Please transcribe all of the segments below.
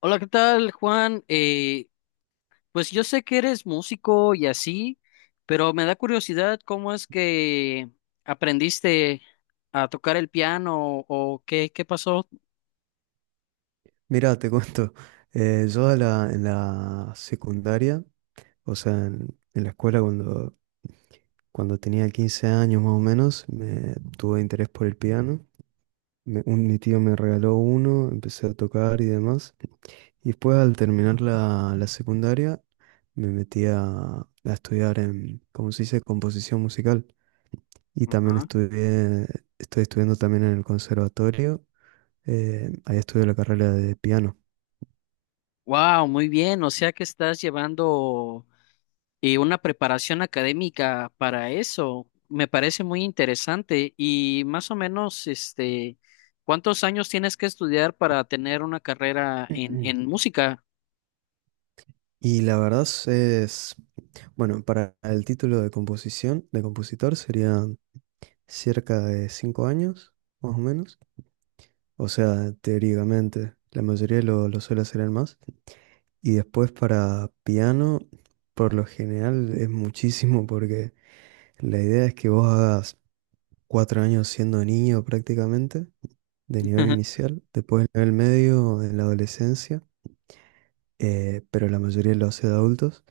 Hola, ¿qué tal, Juan? Pues yo sé que eres músico y así, pero me da curiosidad cómo es que aprendiste a tocar el piano o qué pasó. Mira, te cuento, yo en la secundaria, o sea, en la escuela cuando tenía 15 años más o menos, me tuve interés por el piano. Mi tío me regaló uno, empecé a tocar y demás. Y después al terminar la secundaria, me metí a estudiar en, ¿cómo se dice?, composición musical. Y también Ajá. Estoy estudiando también en el conservatorio, ahí estudio la carrera de piano. Wow, muy bien. O sea que estás llevando una preparación académica para eso. Me parece muy interesante. Y más o menos, ¿cuántos años tienes que estudiar para tener una carrera en música? Y la verdad es, bueno, para el título de composición, de compositor, serían cerca de 5 años, más o menos. O sea, teóricamente, la mayoría lo suele hacer en más. Y después para piano, por lo general es muchísimo porque la idea es que vos hagas 4 años siendo niño prácticamente, de nivel inicial, después el nivel medio, en la adolescencia, pero la mayoría lo hace de adultos.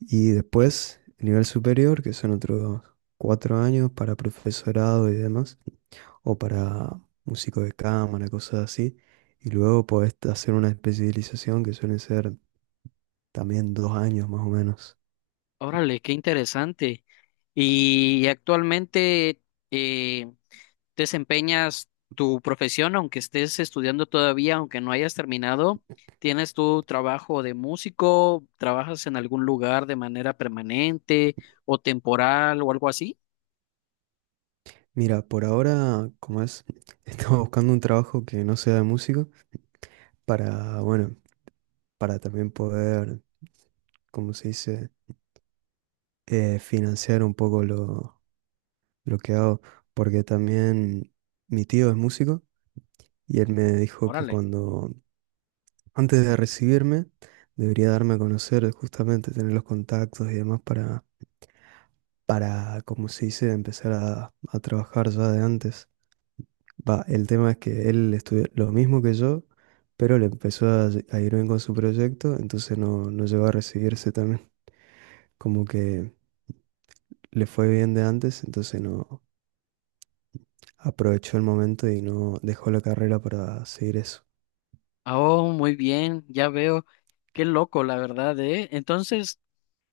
Y después, nivel superior, que son otros 4 años para profesorado y demás, o para músico de cámara, cosas así. Y luego podés hacer una especialización que suelen ser también 2 años más o menos. Órale, qué interesante. ¿Y actualmente eh, desempeñas tu profesión, aunque estés estudiando todavía, aunque no hayas terminado? ¿Tienes tu trabajo de músico? ¿Trabajas en algún lugar de manera permanente o temporal o algo así? Mira, por ahora, como es, estaba buscando un trabajo que no sea de músico para, bueno, para también poder, como se dice, financiar un poco lo que hago, porque también mi tío es músico. Y él me dijo que Órale. cuando antes de recibirme, debería darme a conocer, justamente tener los contactos y demás para, como se dice, empezar a trabajar ya de antes. Va, el tema es que él estudió lo mismo que yo, pero le empezó a ir bien con su proyecto, entonces no llegó a recibirse también. Como que le fue bien de antes, entonces no aprovechó el momento y no dejó la carrera para seguir eso. Oh, muy bien, ya veo. Qué loco, la verdad, ¿eh? Entonces,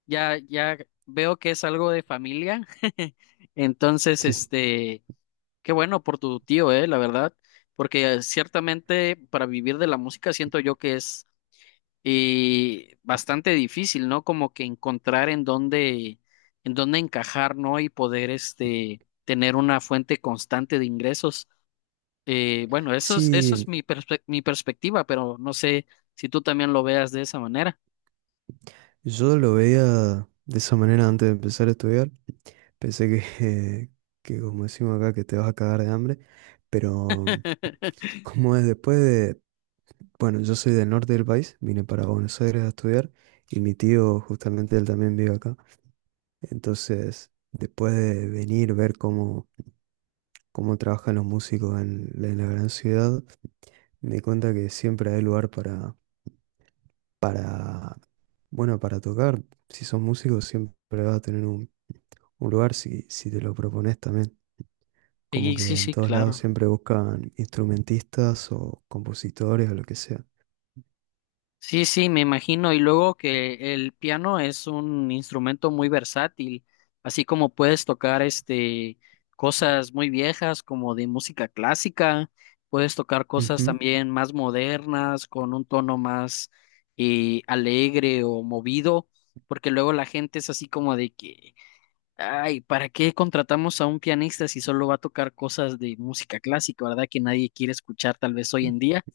ya veo que es algo de familia. Entonces, este... Qué bueno por tu tío, la verdad, porque ciertamente para vivir de la música siento yo que es bastante difícil, ¿no? Como que encontrar en en dónde encajar, ¿no? Y poder este tener una fuente constante de ingresos. Bueno, eso es Sí, mi perspectiva, pero no sé si tú también lo veas de esa manera. yo lo veía de esa manera antes de empezar a estudiar. Pensé que, que, como decimos acá, que te vas a cagar de hambre, pero como es después de, bueno, yo soy del norte del país, vine para Buenos Aires a estudiar y mi tío justamente él también vive acá. Entonces, después de venir, ver cómo trabajan los músicos en la gran ciudad, me di cuenta que siempre hay lugar para, para, bueno, para tocar. Si sos músico, siempre vas a tener un lugar si te lo propones también. Como Sí, que sí, en sí, todos lados claro. siempre buscan instrumentistas o compositores o lo que sea. Sí, sí, me imagino. Y luego que el piano es un instrumento muy versátil, así como puedes tocar este cosas muy viejas como de música clásica, puedes tocar cosas Ujú, también más modernas con un tono más alegre o movido, porque luego la gente es así como de que, ay, ¿para qué contratamos a un pianista si solo va a tocar cosas de música clásica, verdad? Que nadie quiere escuchar tal vez hoy en día.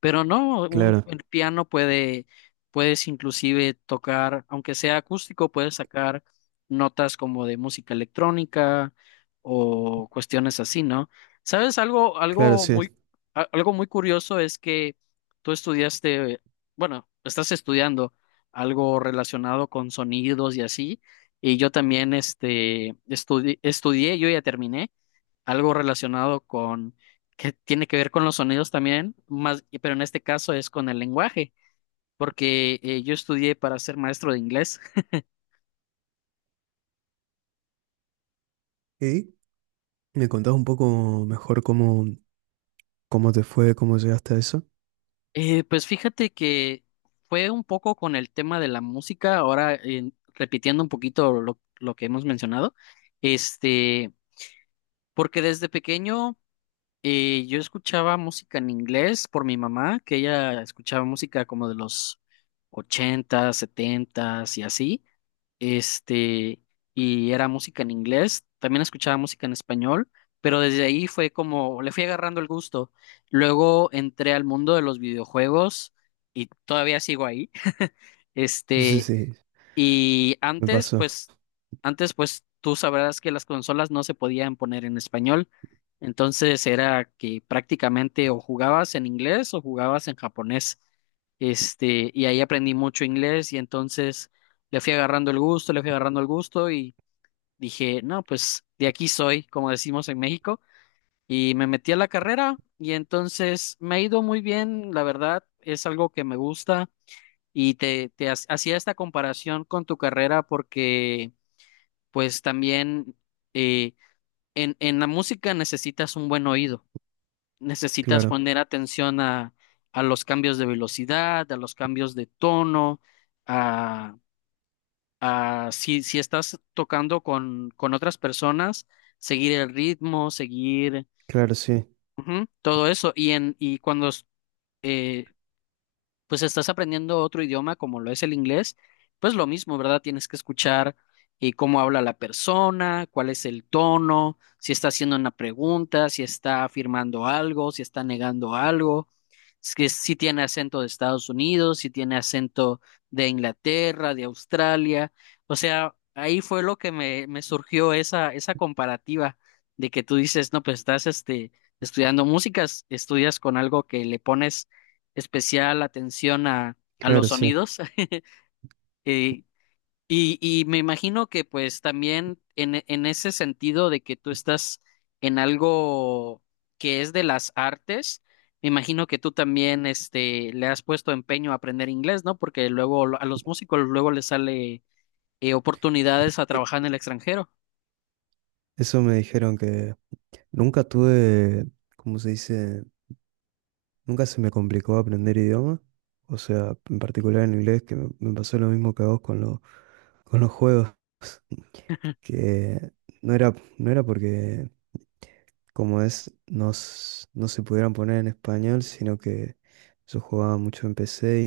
Pero no, claro, el piano puede, puedes inclusive tocar, aunque sea acústico, puedes sacar notas como de música electrónica o cuestiones así, ¿no? ¿Sabes? Claro, Algo sí. muy, algo muy curioso es que tú estudiaste, bueno, estás estudiando algo relacionado con sonidos y así, y yo también, estudié, yo ya terminé algo relacionado que tiene que ver con los sonidos también, pero en este caso es con el lenguaje, porque yo estudié para ser maestro de inglés. ¿Y me contás un poco mejor cómo te fue, cómo llegaste a eso? Pues fíjate que fue un poco con el tema de la música, ahora repitiendo un poquito lo que hemos mencionado, este, porque desde pequeño yo escuchaba música en inglés por mi mamá, que ella escuchaba música como de los 80, 70 y así. este, y era música en inglés, también escuchaba música en español, pero desde ahí fue como, le fui agarrando el gusto. Luego entré al mundo de los videojuegos y todavía sigo ahí. Sí, Este, sí, y me antes, pasó. Antes, pues, tú sabrás que las consolas no se podían poner en español. Entonces era que prácticamente o jugabas en inglés o jugabas en japonés. Este, y ahí aprendí mucho inglés y entonces le fui agarrando el gusto, le fui agarrando el gusto y dije, no, pues de aquí soy, como decimos en México, y me metí a la carrera y entonces me ha ido muy bien, la verdad, es algo que me gusta, y hacía esta comparación con tu carrera porque, pues también eh, en la música necesitas un buen oído, necesitas Claro, poner atención a los cambios de velocidad, a los cambios de tono, a, a si estás tocando con otras personas, seguir el ritmo, seguir claro, sí, ujú, todo eso. Y cuando pues estás aprendiendo otro idioma como lo es el inglés, pues lo mismo, ¿verdad? Tienes que escuchar cómo habla la persona, cuál es el tono, si está haciendo una pregunta, si está afirmando algo, si está negando algo, si tiene acento de Estados Unidos, si tiene acento de Inglaterra, de Australia. O sea, ahí fue lo que me surgió esa comparativa de que tú dices, no, pues estás estudiando músicas, estudias con algo que le pones especial atención a los claro, sí. sonidos. eh, y me imagino que pues también en ese sentido de que tú estás en algo que es de las artes, me imagino que tú también le has puesto empeño a aprender inglés, ¿no? Porque luego a los músicos luego les sale oportunidades a trabajar en el extranjero. Eso me dijeron que nunca tuve, ¿cómo se dice? Nunca se me complicó aprender idioma. O sea, en particular en inglés, que me pasó lo mismo que a vos con, con los juegos. Que no era porque, como es, no se pudieran poner en español, sino que yo jugaba mucho en PC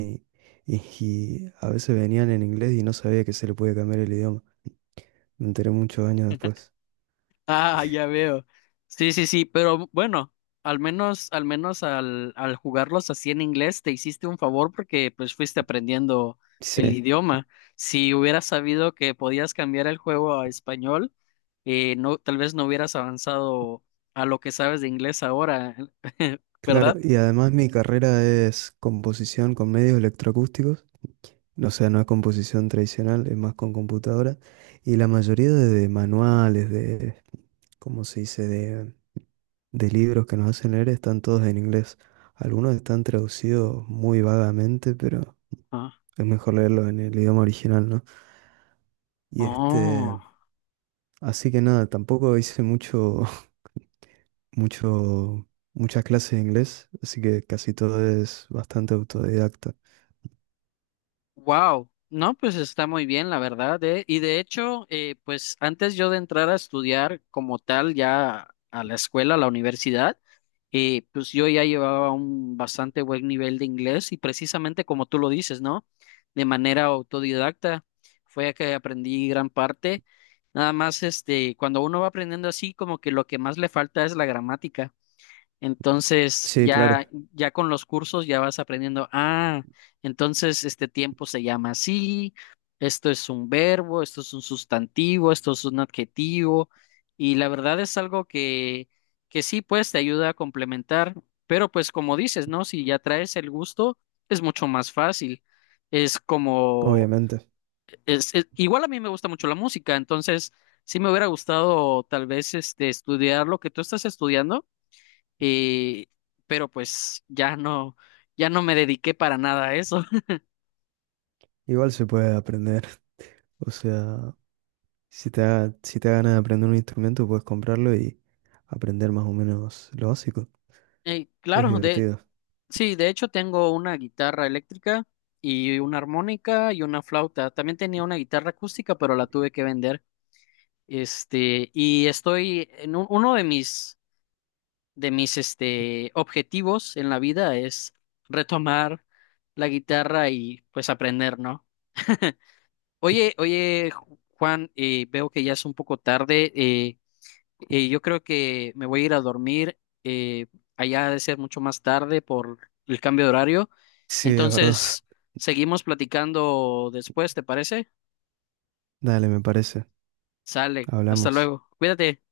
y a veces venían en inglés y no sabía que se le podía cambiar el idioma. Me enteré muchos años después. Ah, ya veo. Sí, sí, sí, pero bueno, al menos, al menos al jugarlos así en inglés te hiciste un favor porque pues fuiste aprendiendo el Sí, idioma. Si hubieras sabido que podías cambiar el juego a español, no, tal vez no hubieras avanzado a lo que sabes de inglés ahora, claro, ¿verdad? y además mi carrera es composición con medios electroacústicos. O sea, no es composición tradicional, es más con computadora. Y la mayoría de manuales, de, ¿cómo se dice?, de libros que nos hacen leer están todos en inglés. Algunos están traducidos muy vagamente, pero Ah, es mejor leerlo en el idioma original, ¿no? Y oh. este, así que nada, tampoco hice mucho, muchas clases de inglés, así que casi todo es bastante autodidacta. Wow, no, pues está muy bien, la verdad, ¿eh? Y de hecho, pues antes yo de entrar a estudiar como tal ya a la escuela, a la universidad, pues yo ya llevaba un bastante buen nivel de inglés y precisamente como tú lo dices, ¿no? De manera autodidacta fue que aprendí gran parte. Nada más, este, cuando uno va aprendiendo así, como que lo que más le falta es la gramática. Entonces, Sí, claro, ya con los cursos ya vas aprendiendo, ah, entonces este tiempo se llama así, esto es un verbo, esto es un sustantivo, esto es un adjetivo, y la verdad es algo que sí, pues te ayuda a complementar, pero pues como dices, ¿no? Si ya traes el gusto, es mucho más fácil. Es como, obviamente. Igual a mí me gusta mucho la música, entonces sí me hubiera gustado tal vez estudiar lo que tú estás estudiando y, pero pues ya no, ya no me dediqué para nada a eso. Igual se puede aprender. O sea, si te da ganas de aprender un instrumento, puedes comprarlo y aprender más o menos lo básico. Es claro, divertido. sí, de hecho tengo una guitarra eléctrica y una armónica y una flauta. También tenía una guitarra acústica, pero la tuve que vender. Este, y estoy en uno de de mis, este, objetivos en la vida es retomar la guitarra y pues aprender, ¿no? Oye, Juan, veo que ya es un poco tarde. Yo creo que me voy a ir a dormir. eh, allá ha de ser mucho más tarde por el cambio de horario. Sí, es verdad. Entonces, seguimos platicando después, ¿te parece? Dale, me parece. Sale. Hasta Hablamos. luego. Cuídate.